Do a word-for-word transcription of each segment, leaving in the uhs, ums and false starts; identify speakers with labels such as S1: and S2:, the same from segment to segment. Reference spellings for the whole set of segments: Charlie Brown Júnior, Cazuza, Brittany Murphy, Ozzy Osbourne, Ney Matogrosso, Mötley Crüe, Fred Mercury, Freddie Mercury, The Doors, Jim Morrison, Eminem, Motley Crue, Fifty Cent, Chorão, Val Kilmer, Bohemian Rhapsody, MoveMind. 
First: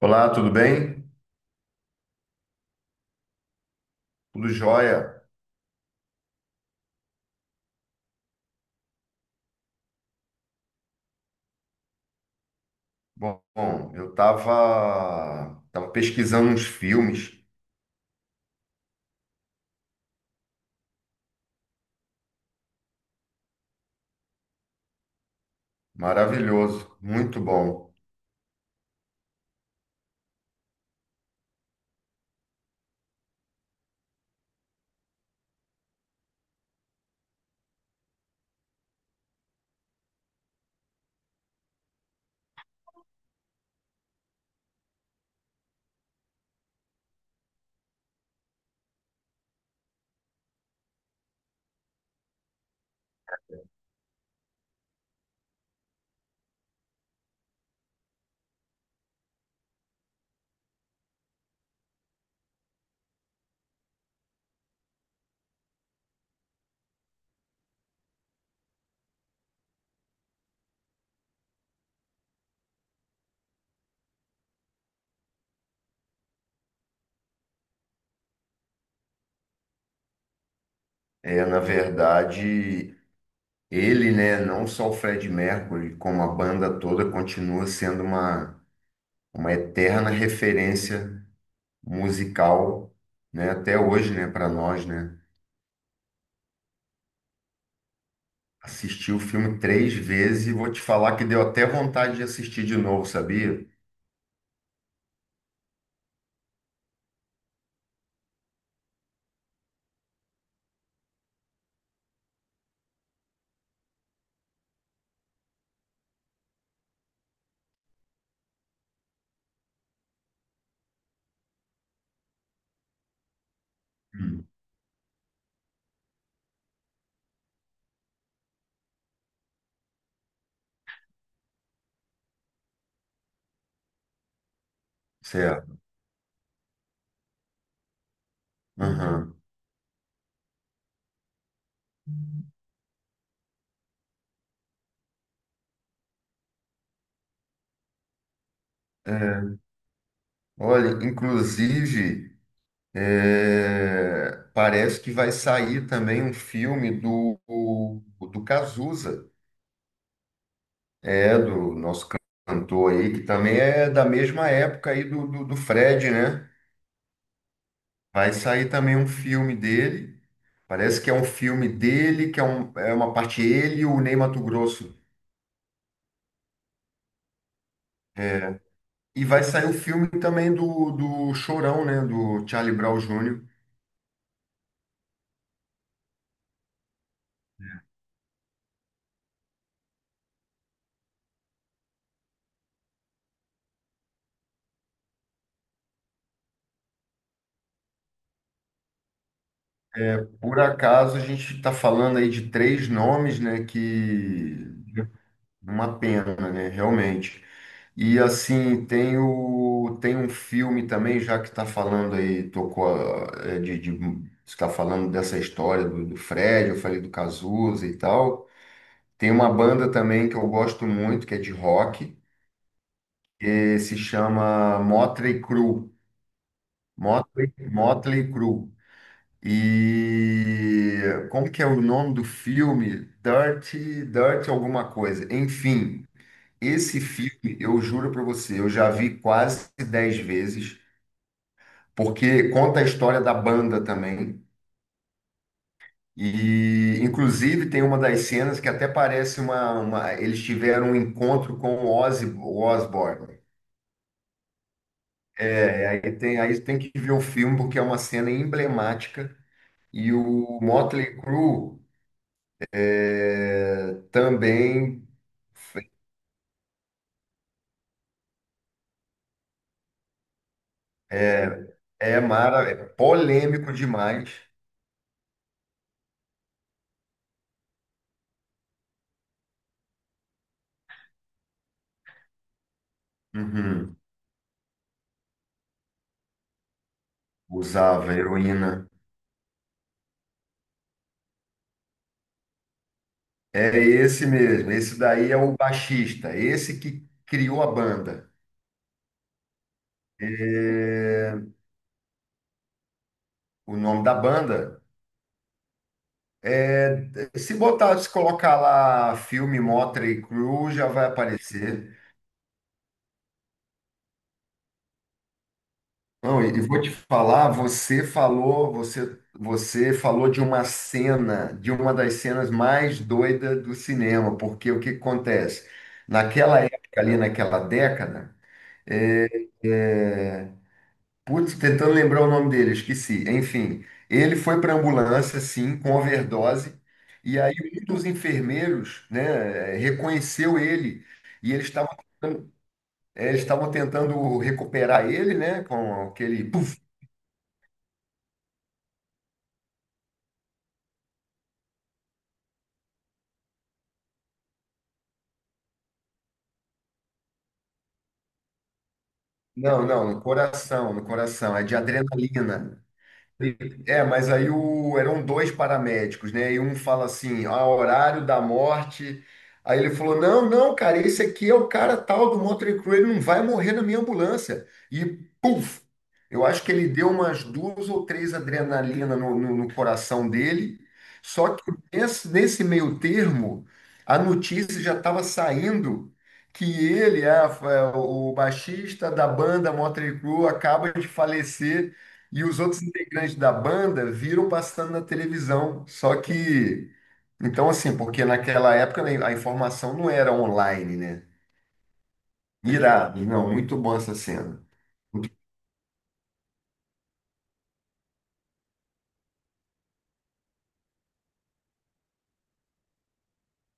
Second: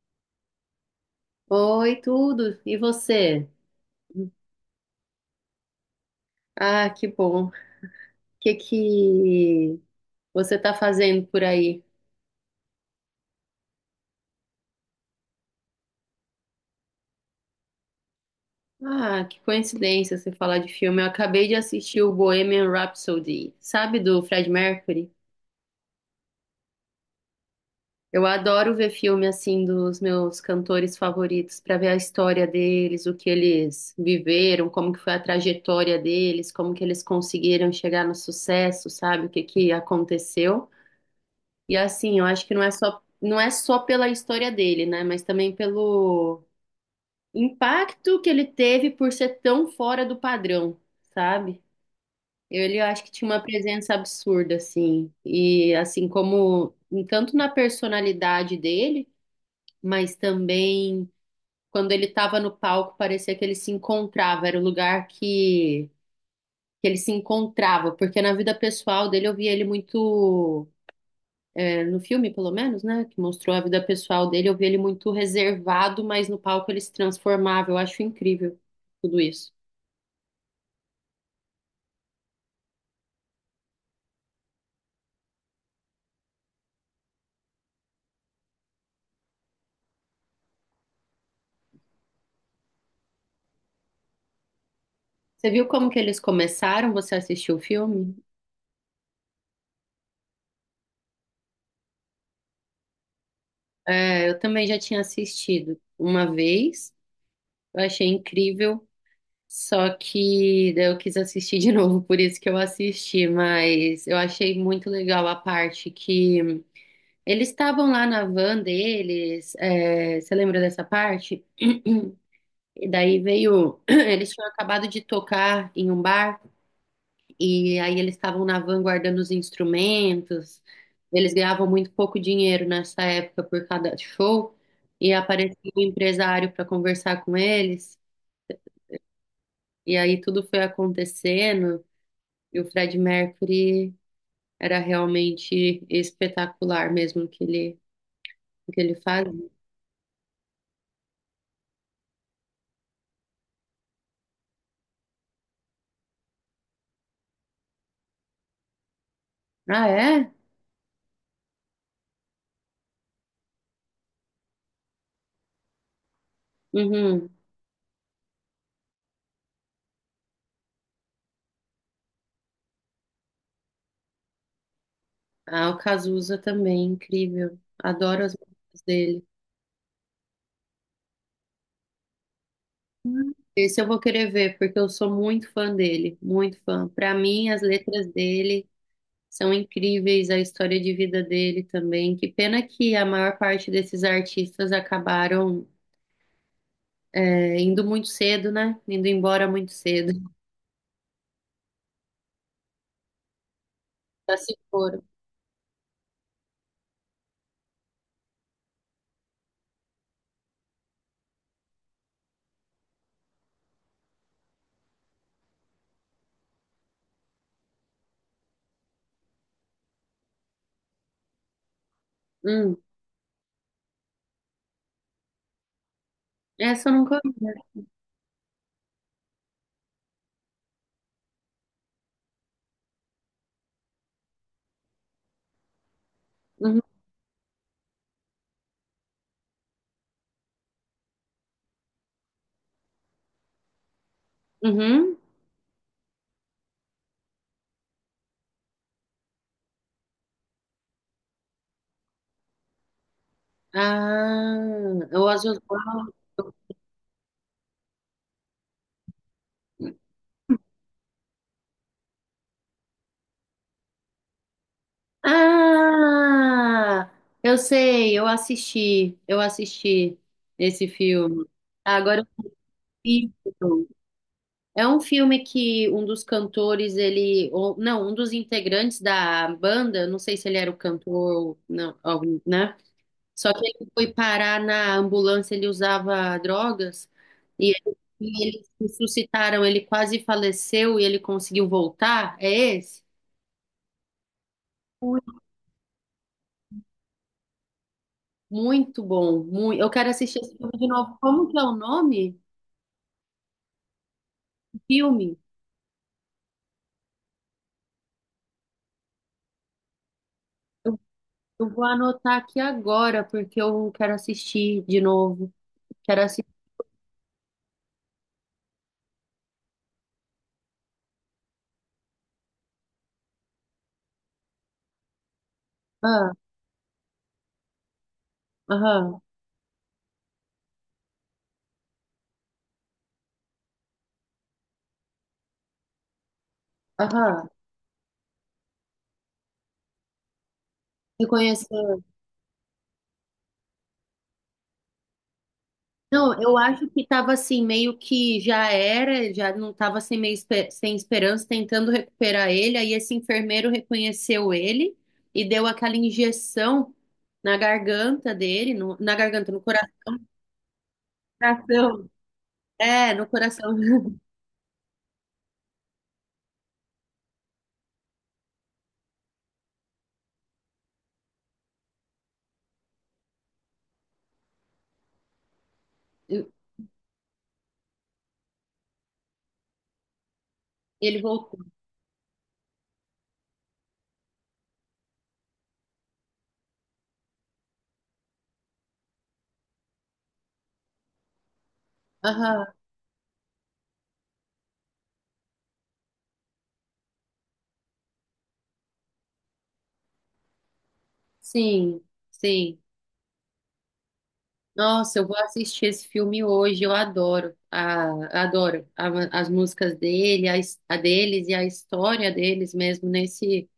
S1: Olá, tudo bem?
S2: Oi, tudo. E você?
S1: Tudo jóia?
S2: Ah, que bom. O que que você tá fazendo por aí?
S1: Bom, bom, eu estava tava tava pesquisando uns filmes,
S2: Ah, que coincidência você falar de filme. Eu acabei de assistir o Bohemian Rhapsody, sabe, do Fred Mercury?
S1: maravilhoso, muito bom.
S2: Eu adoro ver filme assim dos meus cantores favoritos para ver a história deles, o que eles viveram, como que foi a trajetória deles, como que eles conseguiram chegar no sucesso, sabe, o que que aconteceu. E assim, eu acho que não é só, não é só pela história dele, né? Mas também pelo impacto que ele teve por ser tão fora do padrão, sabe? Ele eu acho que tinha uma presença absurda, assim. E assim como tanto na personalidade dele, mas também quando ele estava no palco, parecia que ele se encontrava, era o lugar que, que ele se encontrava, porque na vida pessoal dele eu via ele muito no filme, pelo menos, né, que mostrou a vida pessoal dele, eu vi ele muito reservado, mas no palco ele se transformava. Eu acho incrível tudo isso.
S1: É, na verdade, ele, né, não só o Fred Mercury, como a banda toda, continua sendo uma, uma eterna referência musical, né, até hoje, né, para nós, né.
S2: Você viu como que eles começaram? Você assistiu o filme?
S1: Assisti o filme três vezes e vou te falar que deu até vontade de assistir de novo, sabia?
S2: É, eu também já tinha assistido uma vez, eu achei incrível, só que daí eu quis assistir de novo, por isso que eu assisti, mas eu achei muito legal a parte que eles estavam lá na van deles. É, você lembra dessa parte? E daí veio. Eles
S1: Hum.
S2: tinham acabado de tocar em um bar, e aí eles estavam na van guardando os instrumentos. Eles ganhavam muito pouco dinheiro nessa época por cada show, e apareceu
S1: Certo.
S2: um empresário para conversar com eles,
S1: Aham.
S2: e aí tudo foi acontecendo, e o Fred Mercury era realmente espetacular mesmo o que ele, o que ele faz.
S1: É, olha, inclusive, é, parece que vai sair também um filme do, do Cazuza,
S2: Ah, é?
S1: é, do nosso cantor aí, que também é da mesma época aí do, do, do Fred, né?
S2: Uhum.
S1: Vai sair também um filme dele, parece que é um filme dele, que é, um, é uma parte ele e o Ney Matogrosso.
S2: Ah, o Cazuza também, incrível. Adoro as
S1: É,
S2: músicas
S1: e
S2: dele.
S1: vai sair o filme também do, do Chorão, né? Do Charlie Brown
S2: Hum.
S1: Júnior.
S2: Esse eu vou querer ver, porque eu sou muito fã dele, muito fã. Para mim, as letras dele são incríveis, a história de vida dele também. Que pena que a maior parte desses artistas acabaram é, indo muito cedo, né? Indo embora muito cedo.
S1: Por acaso a gente está falando aí de três nomes, né?
S2: Já se
S1: Que
S2: foram.
S1: uma pena, né? Realmente. E assim, tem o, tem um filme também, já que está falando aí, tocou a- é, de, de, está falando dessa história do, do Fred, eu falei do Cazuza e tal. Tem uma banda também que eu gosto muito, que é de rock,
S2: Hum,
S1: que se chama Motley Crue.
S2: essa eu nunca vi. Né?
S1: Motley, Motley Crue. E como que é o nome do filme? Dirty, Dirty alguma coisa. Enfim,
S2: Uhum.
S1: esse filme, eu juro para você, eu já vi quase dez vezes, porque conta a história da banda também.
S2: Uhum.
S1: E inclusive tem uma das cenas que até parece uma, uma- eles tiveram um encontro com o Ozzy Osbourne.
S2: Ah, o Ozzy
S1: É, aí
S2: Osbourne.
S1: tem, aí tem que ver o filme porque é uma cena emblemática e o Motley Crue é, também
S2: Ah, eu sei, eu assisti, eu assisti esse filme.
S1: é, é,
S2: Agora.
S1: mara, é
S2: Isso.
S1: polêmico demais.
S2: É um filme que um dos cantores, ele, ou não, um dos integrantes da banda, não sei se ele era o cantor ou não, algum, né? Só que ele
S1: Uhum.
S2: foi parar na ambulância, ele usava drogas e, ele-
S1: Usava
S2: e eles
S1: heroína.
S2: ressuscitaram, ele quase faleceu e ele conseguiu voltar. É esse?
S1: É esse mesmo. Esse
S2: Ui,
S1: daí é o baixista. Esse que criou a banda.
S2: muito bom, muito. Eu quero assistir esse filme de novo.
S1: É,
S2: Como que é o nome
S1: o nome da
S2: do
S1: banda
S2: filme?
S1: é. Se botar, se colocar lá filme Motley Crue, já
S2: Eu,
S1: vai
S2: eu vou
S1: aparecer.
S2: anotar aqui agora porque eu quero assistir de novo. Quero.
S1: Não, e e vou te falar, você falou, você, você falou de uma cena, de uma das cenas mais doidas do cinema, porque o que que acontece?
S2: Ah,
S1: Naquela época ali, naquela década,
S2: aham,
S1: é, é, putz, tentando lembrar o nome dele, esqueci. Enfim, ele foi para ambulância, sim, com overdose, e
S2: aham.
S1: aí um dos enfermeiros, né, reconheceu ele, e eles estavam
S2: Reconheceu.
S1: tentando, é, eles estavam tentando recuperar ele, né, com
S2: Não,
S1: aquele
S2: eu
S1: puff.
S2: acho que estava assim, meio que já era, já não estava assim, meio espe- sem esperança, tentando recuperar ele. Aí esse enfermeiro reconheceu ele e deu aquela injeção na garganta dele, no- na garganta, no
S1: Não,
S2: coração.
S1: não, no coração, no coração, é de
S2: Coração.
S1: adrenalina.
S2: É, no coração.
S1: É, mas aí o, eram dois paramédicos, né? E um fala assim, ah, horário da morte. Aí ele falou, não, não, cara, esse aqui é o cara tal do Motley Crue, ele não vai morrer na minha ambulância. E puf! Eu
S2: E
S1: acho que ele deu umas duas ou três adrenalina no, no- no coração dele.
S2: ele
S1: Só
S2: voltou.
S1: que nesse, nesse meio termo, a notícia já estava saindo que ele, ah, o baixista da banda Motley Crue, acaba de falecer. E os
S2: Aham,
S1: outros integrantes da banda viram passando na televisão. Só que, então assim, porque naquela época né, a informação não era online, né?
S2: sim, sim.
S1: Irado, não, muito bom essa cena.
S2: Nossa, eu
S1: Muito,
S2: vou assistir esse filme hoje. Eu adoro, a, adoro a- as músicas dele, a, his- a deles e a história deles mesmo nesse.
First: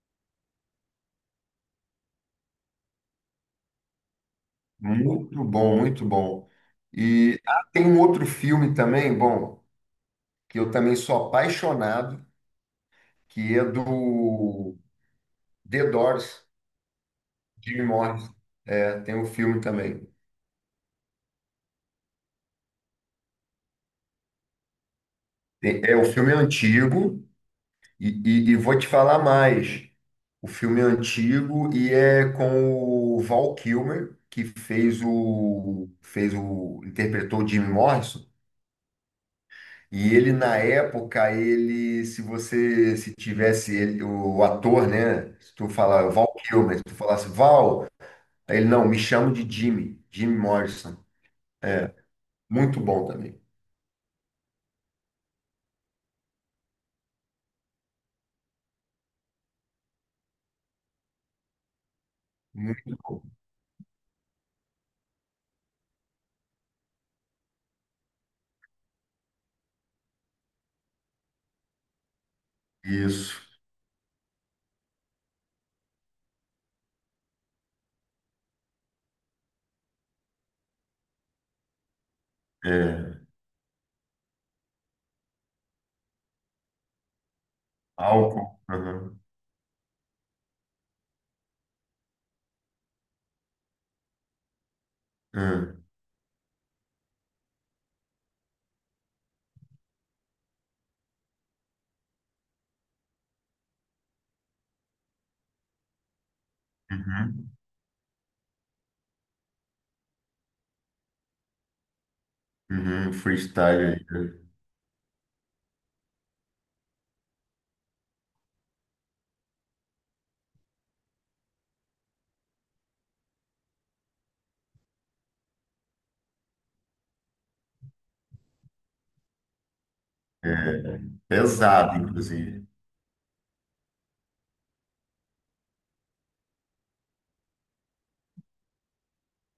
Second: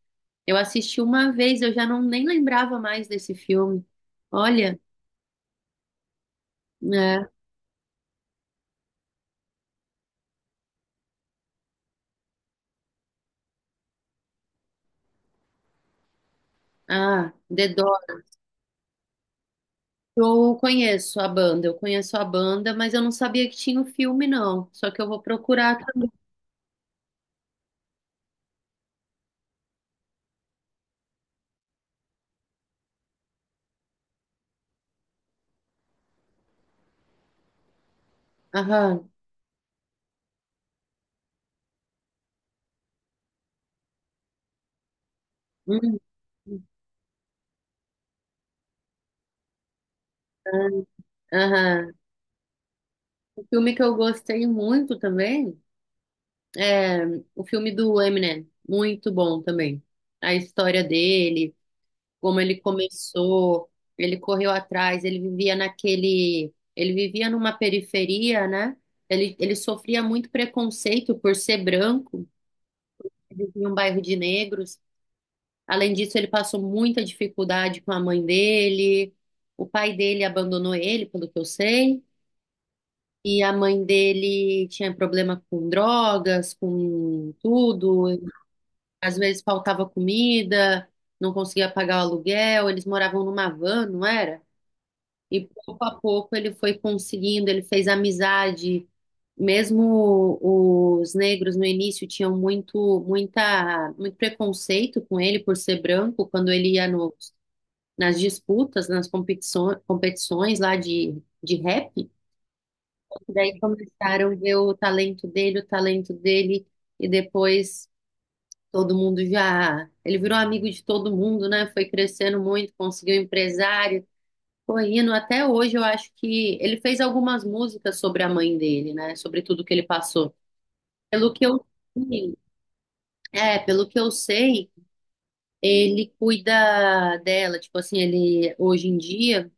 S2: Eu assisti uma vez, eu já não nem lembrava mais desse filme. Olha,
S1: muito bom, muito bom.
S2: né?
S1: E ah, tem um outro filme também, bom, que eu também sou apaixonado, que é do The Doors,
S2: Ah, The
S1: Jim
S2: Doors.
S1: Morrison. É, tem um filme também.
S2: Eu conheço a banda, eu conheço a banda, mas eu não sabia que tinha o filme, não. Só que eu vou procurar
S1: Tem- É, o
S2: também.
S1: filme é antigo, E, e- e vou te falar mais. O filme é antigo e é com o Val Kilmer, que fez o, fez o, interpretou o Jim Morrison.
S2: Aham.
S1: E ele, na época, ele, se você, se tivesse ele, o ator, né? Se tu
S2: Hum,
S1: falar Val Kilmer, se tu falasse Val, aí ele, não, me chamo de Jimmy, Jim Morrison.
S2: aham.
S1: Muito bom também.
S2: O filme que eu gostei muito também. É, o filme do Eminem, muito bom também. A história dele, como ele
S1: Muito bom.
S2: começou, ele correu atrás, ele vivia naquele, ele vivia numa periferia, né? Ele, ele sofria muito preconceito por ser branco, ele
S1: Isso.
S2: vivia em um bairro de negros. Além disso, ele passou muita dificuldade com a mãe dele. O pai dele abandonou ele, pelo que eu sei.
S1: É.
S2: E a mãe dele tinha problema com drogas, com tudo.
S1: Álcool.
S2: Às
S1: Aham.
S2: vezes faltava comida, não conseguia pagar o aluguel, eles moravam numa van, não era? E pouco
S1: Aham.
S2: a pouco ele foi conseguindo, ele fez amizade. Mesmo os negros no início tinham muito, muita, muito preconceito com ele por ser branco, quando ele ia no,
S1: Uhum.
S2: nas disputas, nas competições, competições lá de, de rap.
S1: Uhum.
S2: Daí
S1: Freestyle aí.
S2: começaram a
S1: né?
S2: ver o talento dele, o talento dele, e depois todo mundo já. Ele virou amigo de todo mundo, né? Foi crescendo muito, conseguiu um empresário. Correndo, até hoje eu acho que ele fez algumas músicas sobre a mãe dele, né? Sobre tudo que ele passou.
S1: É,
S2: Pelo que eu
S1: pesado,
S2: sei,
S1: inclusive.
S2: é, Pelo que eu sei, ele cuida dela. Tipo assim, ele hoje em dia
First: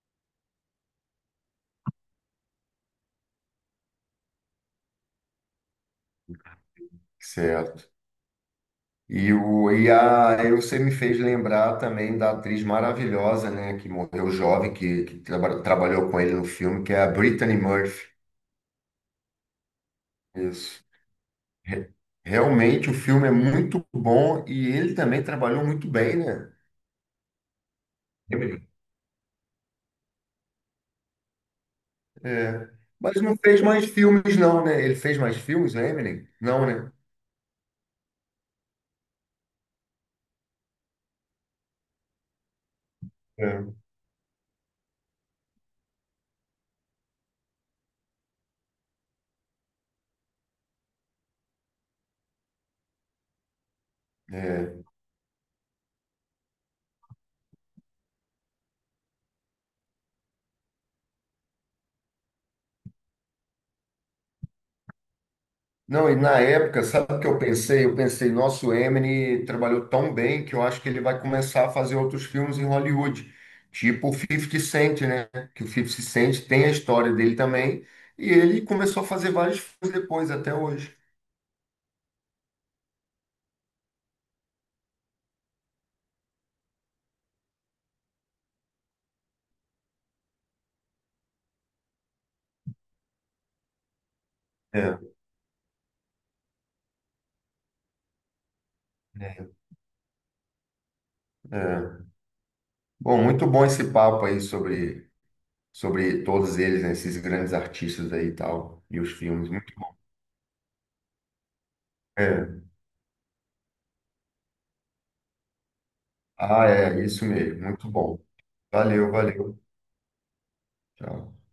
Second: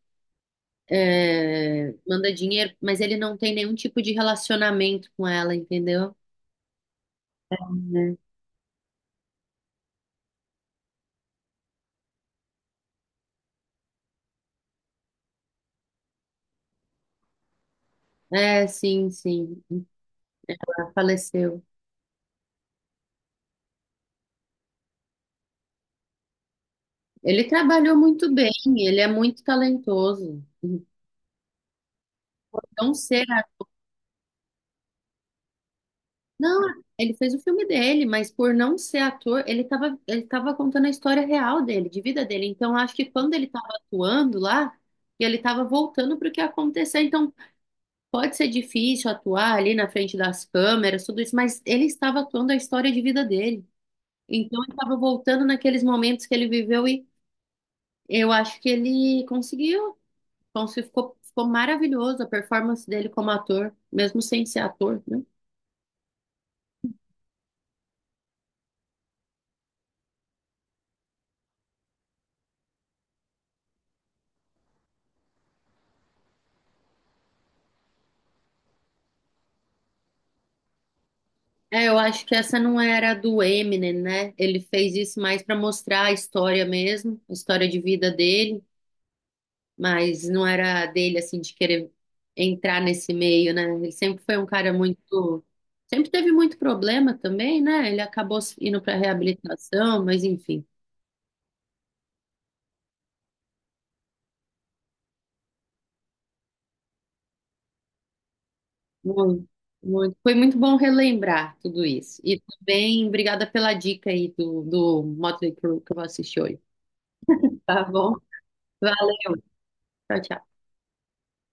S2: é, manda dinheiro, mas ele não tem nenhum tipo de relacionamento com ela, entendeu?
S1: Certo.
S2: É,
S1: E, o, e, a, e você me fez lembrar também da atriz maravilhosa, né, que morreu jovem, que, que traba- trabalhou com ele no filme, que é a Brittany Murphy.
S2: é, sim, sim.
S1: Isso.
S2: Ela faleceu.
S1: Re- Realmente o filme é muito bom e ele também trabalhou muito bem, né?
S2: Ele trabalhou muito bem,
S1: Eminem.
S2: ele é muito talentoso.
S1: É.
S2: Não
S1: Mas
S2: ser,
S1: não
S2: a-
S1: fez mais filmes, não, né? Ele fez mais filmes, né, Eminem?
S2: não,
S1: Não, né?
S2: ele fez o filme dele, mas por não ser ator, ele estava ele tava contando a história real dele, de vida dele. Então acho que quando ele estava
S1: É.
S2: atuando lá, e ele estava voltando para o que aconteceu. Então pode ser difícil atuar ali na frente das câmeras, tudo isso, mas ele estava atuando a história de vida dele. Então ele
S1: É.
S2: estava voltando naqueles momentos que ele viveu e eu acho que ele conseguiu. Ponce ficou, ficou maravilhoso a performance dele como ator, mesmo sem ser ator, né?
S1: Não, e na época, sabe o que eu pensei? Eu pensei, nosso Eminem trabalhou tão bem que eu acho que ele vai começar a fazer outros filmes em Hollywood, tipo o Fifty Cent, né? Que o Fifty Cent tem a história dele também, e ele começou a fazer vários filmes depois, até hoje.
S2: É, eu acho que essa não era do Eminem, né? Ele fez isso mais para mostrar a história mesmo, a história de vida dele, mas não era dele, assim, de querer entrar nesse meio, né? Ele sempre foi um cara
S1: É,
S2: muito. Sempre teve muito problema também, né? Ele acabou indo para
S1: é,
S2: reabilitação, mas enfim.
S1: é. Bom, muito bom esse papo aí sobre, sobre todos eles, né? Esses grandes artistas aí e tal, e os
S2: Muito,
S1: filmes, muito bom.
S2: muito. Foi muito bom relembrar tudo isso. E
S1: É.
S2: também, obrigada pela dica aí do, do Motley Crue que eu vou assistir hoje.
S1: Ah, é, isso mesmo,
S2: Tá
S1: muito
S2: bom?
S1: bom. Valeu,
S2: Valeu.
S1: valeu.
S2: Tchau, tchau.
S1: Tchau.